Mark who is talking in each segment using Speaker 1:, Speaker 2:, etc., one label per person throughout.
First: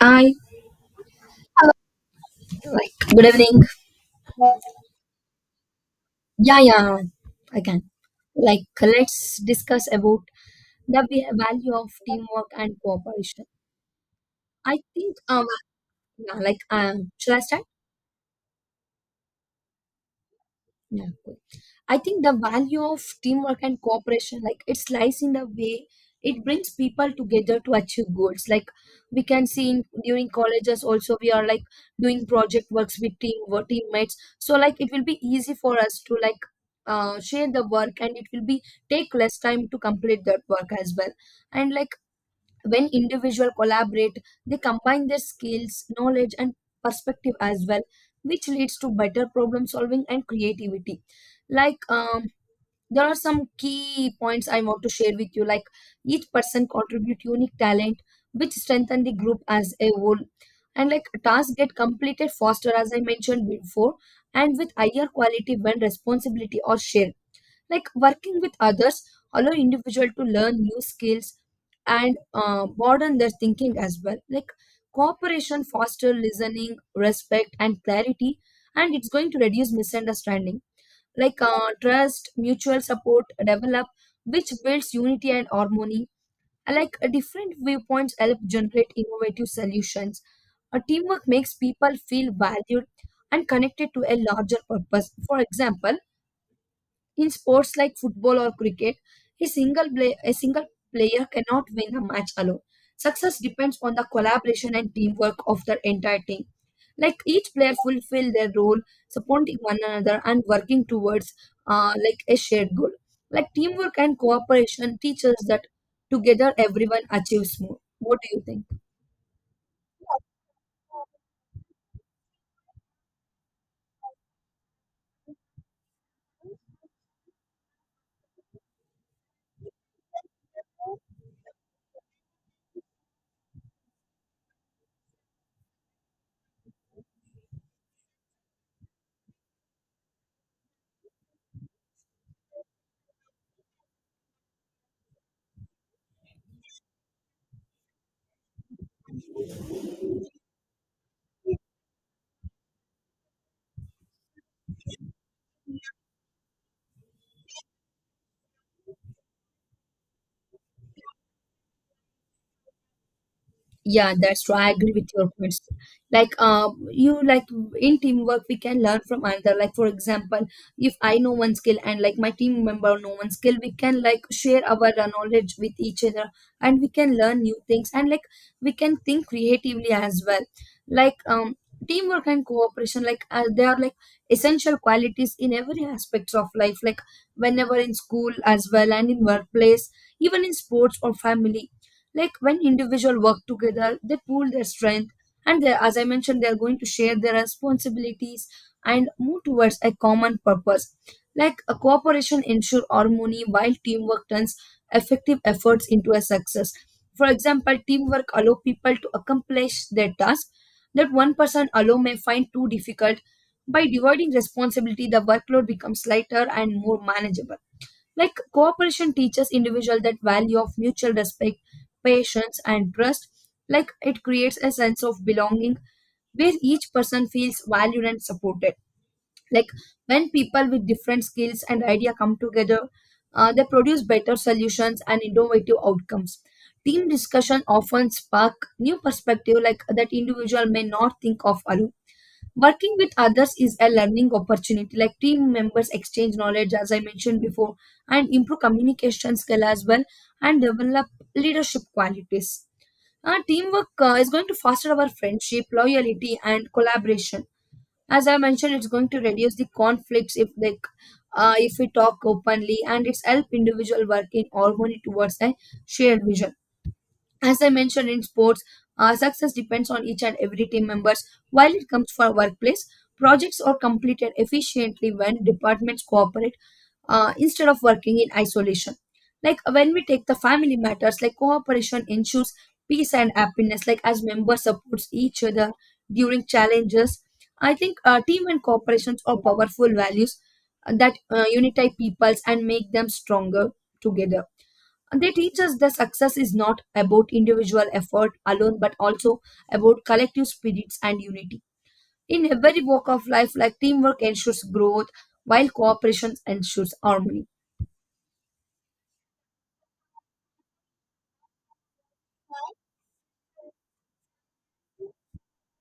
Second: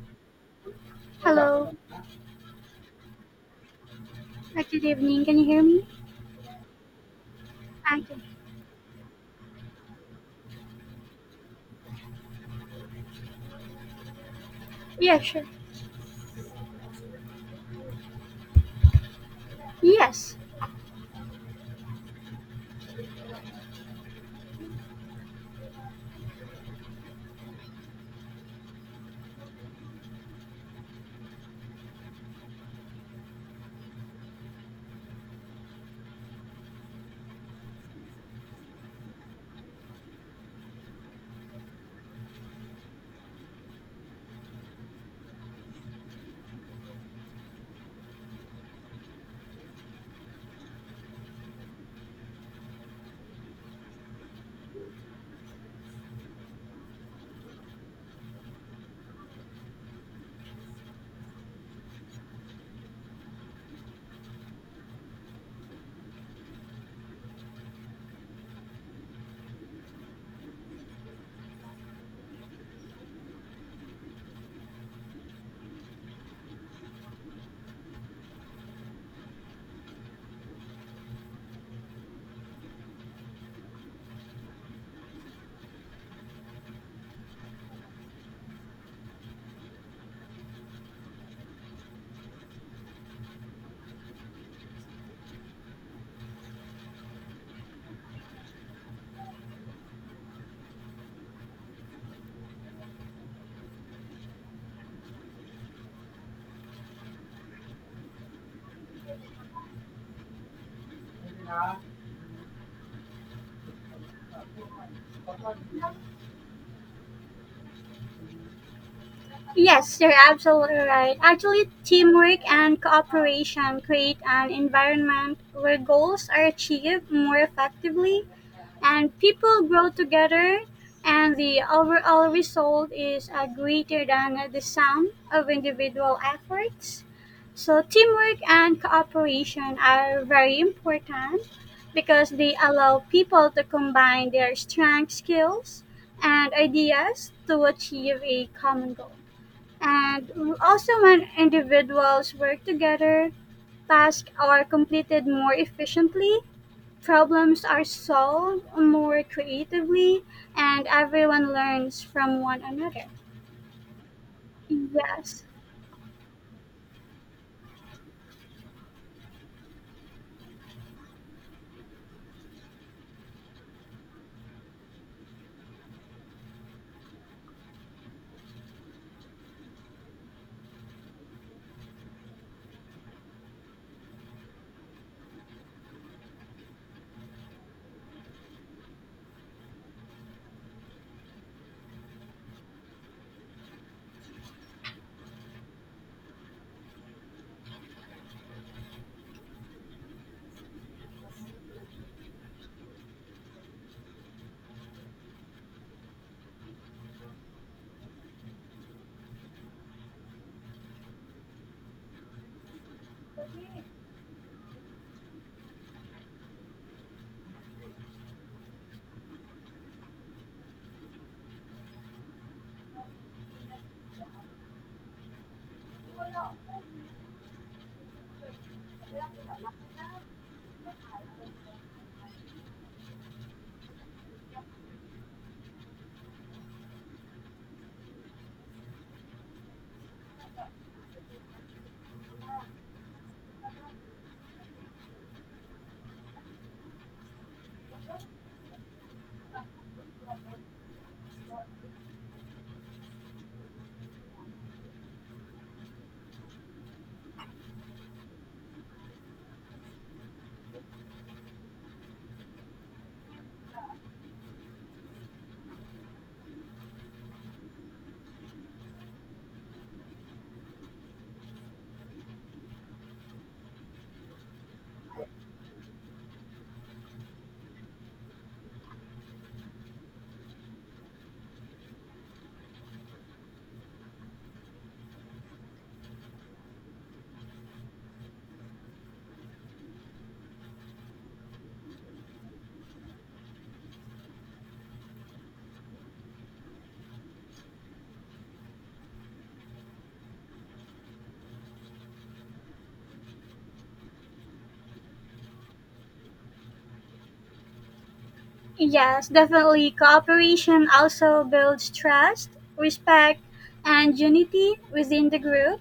Speaker 1: I uh,
Speaker 2: Hello.
Speaker 1: like good evening.
Speaker 2: Good evening. Can you hear me?
Speaker 1: Yeah, yeah, I can.
Speaker 2: I can.
Speaker 1: Like, let's discuss about the value of teamwork and cooperation. I think
Speaker 2: Yeah, sure.
Speaker 1: yeah, like should I start?
Speaker 2: Yes.
Speaker 1: Yeah, cool. I think the value of teamwork and cooperation, like it lies in the way it brings people together to achieve goals. Like we can see in, during colleges also, we are like doing project works with teammates. So like it will be easy for us to like share the work, and it will be take less time to complete that work as well. And like when individual collaborate, they combine their skills, knowledge, and perspective as well, which leads to better problem solving and creativity. Like there are some key points I want to share with you. Like each person contribute unique talent which strengthen the group as a whole, and like tasks get completed faster, as I mentioned before, and with higher quality when responsibility or shared. Like working with others allow individual to learn new skills and broaden their thinking as well. Like cooperation foster listening, respect, and clarity, and it's going to reduce misunderstanding. Like trust, mutual support develop, which builds unity and harmony. And, like different viewpoints help generate innovative solutions. A teamwork makes people feel valued and connected to a larger purpose. For example, in sports like football or cricket, a single player cannot win a match alone. Success depends on the collaboration and teamwork of the entire team. Like each player fulfill their role, supporting one another and working towards like a shared goal. Like teamwork and cooperation teaches that together everyone achieves more. What do you think?
Speaker 2: Yes, you're absolutely right. Actually, teamwork and cooperation create an environment where goals are achieved more effectively, and people grow together, and the overall result is greater than the sum of individual efforts. So teamwork and cooperation are very important because they allow people to combine their strengths, skills, and ideas to achieve a common goal. And also, when individuals work together, tasks are completed more efficiently. Problems are solved more creatively, and everyone learns from one another.
Speaker 1: Yeah, that's true. I agree with your
Speaker 2: Yes,
Speaker 1: points. Like, you like in teamwork, we can learn from another. Like, for example, if I know one skill and like my team member know one skill, we can like share our knowledge with each other, and we can learn new things, and like we can think creatively as well. Like, teamwork and cooperation, like they are like essential qualities in every aspects of life. Like, whenever in school as well, and in workplace, even in sports or family, like when individuals work together, they pool their strength, and they, as I mentioned, they are going to share their responsibilities and move towards a common purpose. Like a cooperation ensure harmony while teamwork turns effective efforts into a success. For example, teamwork allow people to accomplish their task that one person alone may find too difficult. By dividing responsibility, the workload becomes lighter and more manageable. Like cooperation teaches individual that value of mutual respect, patience, and trust. Like it creates a sense of belonging where each person feels valued and supported. Like when people with different skills and idea come together, they produce better solutions and innovative outcomes. Team discussion often spark new perspective like that individual may not think of alone. Working with others is a learning opportunity, like team members exchange knowledge, as I mentioned before, and improve communication skill as well, and develop leadership qualities. Our teamwork is going to foster our friendship, loyalty, and collaboration. As I mentioned, it's going to reduce the conflicts if they, if we talk openly, and it's help individual work in harmony towards a shared vision. As I mentioned in sports, success depends on each and every team members. While it comes for workplace, projects are completed efficiently when departments cooperate, instead of working in isolation. Like when we take the family matters, like cooperation ensures peace and happiness. Like as members supports each other during challenges, I think team and corporations are powerful values that unify peoples and make them stronger together. They teach us that success is not about individual effort alone, but also about collective spirits and unity. In every walk of life, like teamwork ensures growth, while cooperation ensures harmony.
Speaker 2: yes, definitely. Cooperation also builds trust, respect, and unity within the group.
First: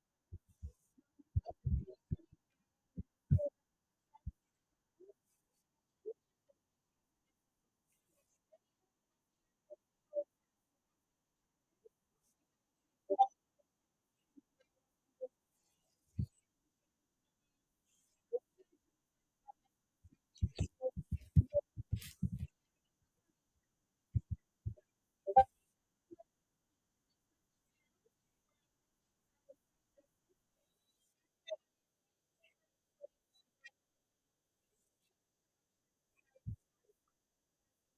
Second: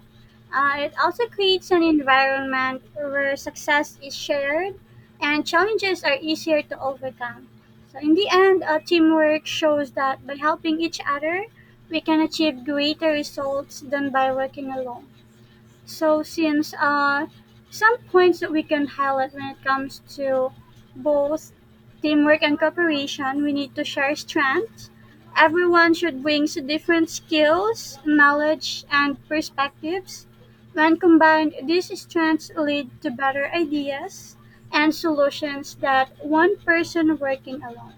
Speaker 2: It also creates an environment where success is shared and challenges are easier to overcome. So, in the end, teamwork shows that by helping each other, we can achieve greater results than by working alone. So, since some points that we can highlight when it comes to both teamwork and cooperation, we need to share strengths. Everyone should bring different skills, knowledge, and perspectives. When combined, these strengths lead to better ideas and solutions that one person working alone.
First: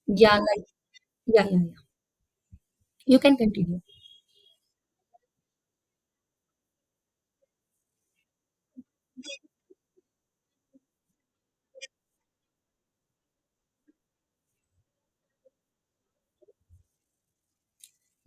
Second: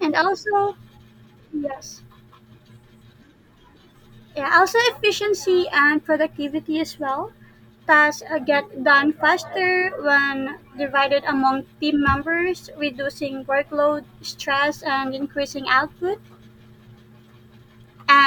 Speaker 2: And
Speaker 1: Yeah, like
Speaker 2: also,
Speaker 1: yeah, yeah, yeah.
Speaker 2: yes,
Speaker 1: You can continue.
Speaker 2: yeah, also efficiency and productivity as well. Tasks get done faster when divided among team members, reducing workload, stress, and increasing output.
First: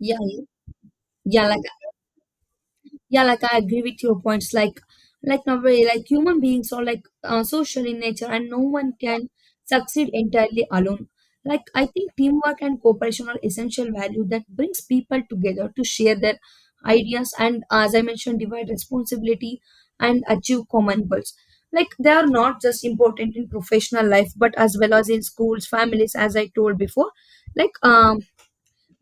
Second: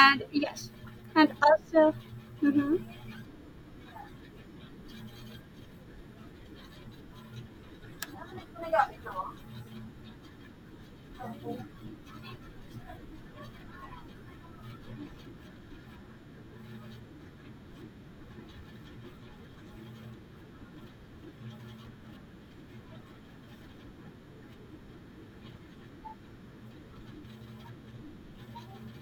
Speaker 1: Yeah, yeah,
Speaker 2: yes, and
Speaker 1: yeah, like
Speaker 2: also, mhm,
Speaker 1: yeah, like I agree with your points. Like nobody, like human beings are like social in nature, and no one can succeed entirely alone. Like I think teamwork and cooperation are essential value that brings people together to share their ideas and, as I mentioned, divide responsibility and achieve common goals. Like they are not just important in professional life, but as well as in schools, families, as I told before. Like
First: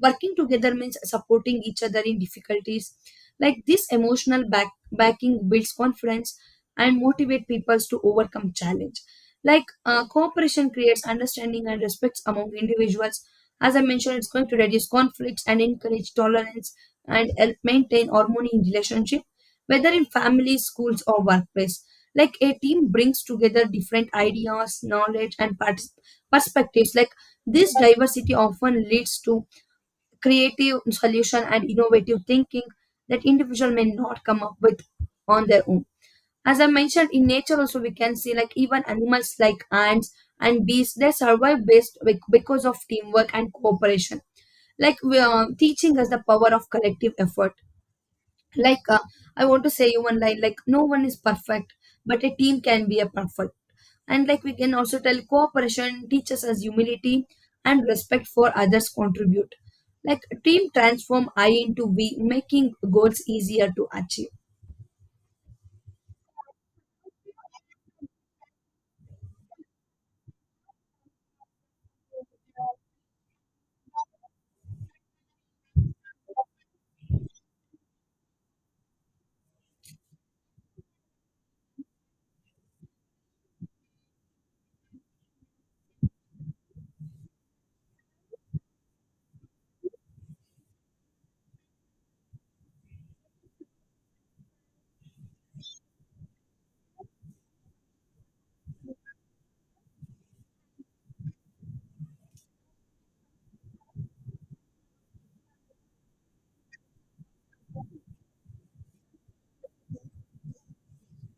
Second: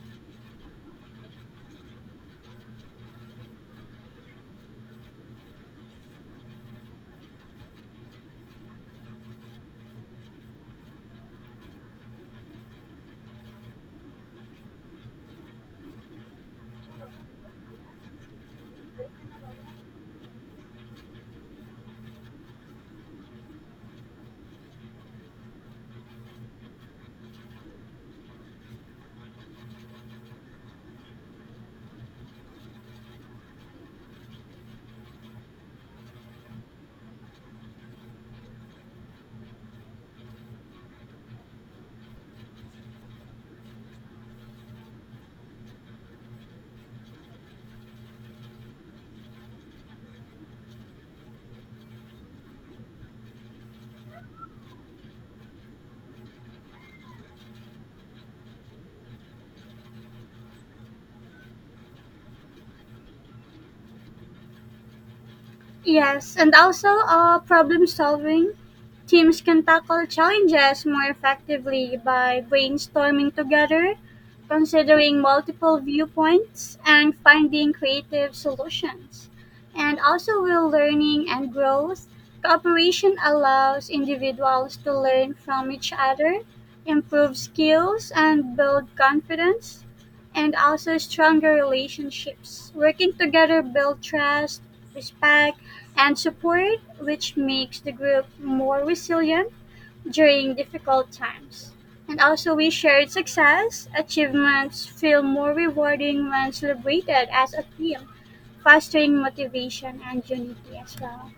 Speaker 1: working together means supporting each other in difficulties. Like this emotional backing builds confidence and motivate people to overcome challenge. Like cooperation creates understanding and respects among individuals. As I mentioned, it's going to reduce conflicts and encourage tolerance and help maintain harmony in relationship whether in families, schools, or workplace. Like a team brings together different ideas, knowledge, and perspectives. Like this diversity often leads to creative solution and innovative thinking that individual may not come up with on their own. As I mentioned, in nature also we can see, like even animals like ants and bees, they survive based because of teamwork and cooperation. Like we are teaching us the power of collective effort. Like I want to say you one line. Like no one is perfect, but a team can be a perfect. And like we can also tell cooperation teaches us humility and respect for others contribute. Like team transform I into we, making goals easier to achieve.
Speaker 2: yes, and also problem solving. Teams can tackle challenges more effectively by brainstorming together, considering multiple viewpoints, and finding creative solutions. And also, with learning and growth, cooperation allows individuals to learn from each other, improve skills, and build confidence, and also stronger relationships. Working together build trust, respect, and support, which makes the group more resilient during difficult times. And also, we shared success. Achievements feel more rewarding when celebrated as a team, fostering motivation and unity as well.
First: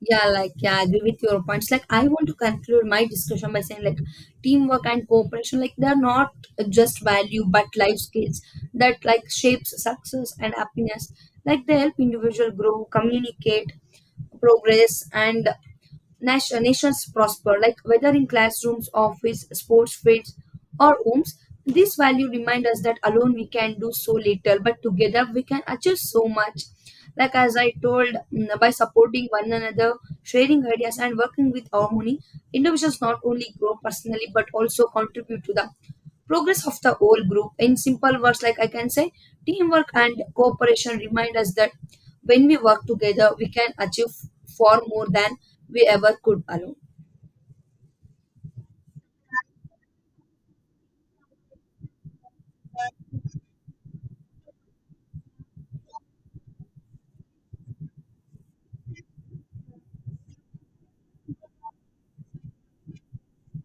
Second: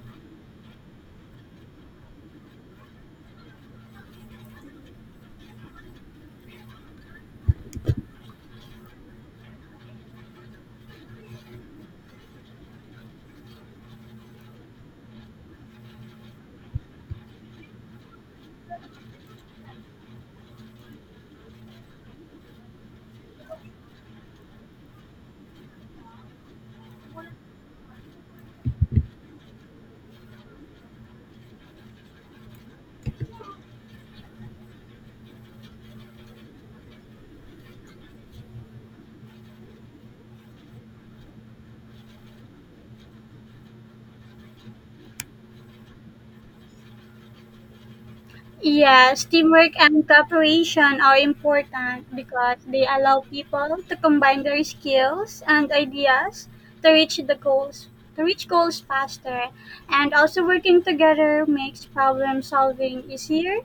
Speaker 1: Yeah, like yeah, I agree with your points. Like I want to conclude my discussion by saying, like teamwork and cooperation, like they are not just value but life skills that like shapes success and happiness. Like they help individual grow, communicate, progress and nations prosper, like whether in classrooms, office, sports fields, or homes. This value reminds us that alone we can do so little, but together we can achieve so much. Like as I told, by supporting one another, sharing ideas, and working with harmony, individuals not only grow personally but also contribute to the progress of the whole group. In simple words, like I can say, teamwork and cooperation remind us that when we work together, we can achieve far more than we ever could alone.
Speaker 2: Yes, teamwork and cooperation are important because they allow people to combine their skills and ideas to reach the goals, to reach goals faster. And also, working together makes problem solving easier,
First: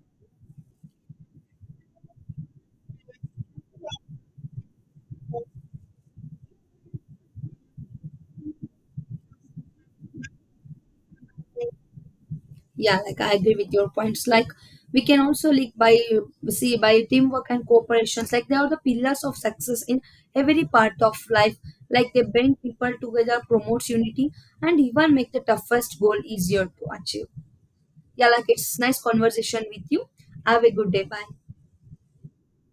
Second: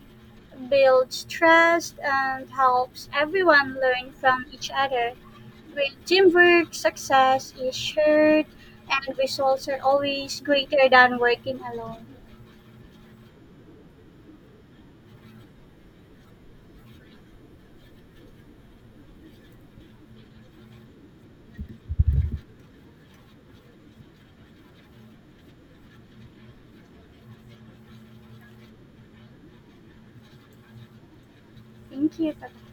Speaker 2: builds trust, and helps everyone learn from each other. With teamwork, success is shared and results are always greater than working alone.
Speaker 1: Yeah, like I agree with your points. Like we can also, like, by see, by teamwork and cooperations, like they are the pillars of success in every part of life. Like they bring people together, promotes unity, and even make the toughest goal easier to achieve. Yeah, like it's nice conversation with you. Have a good day. Bye.
Speaker 2: Thank you.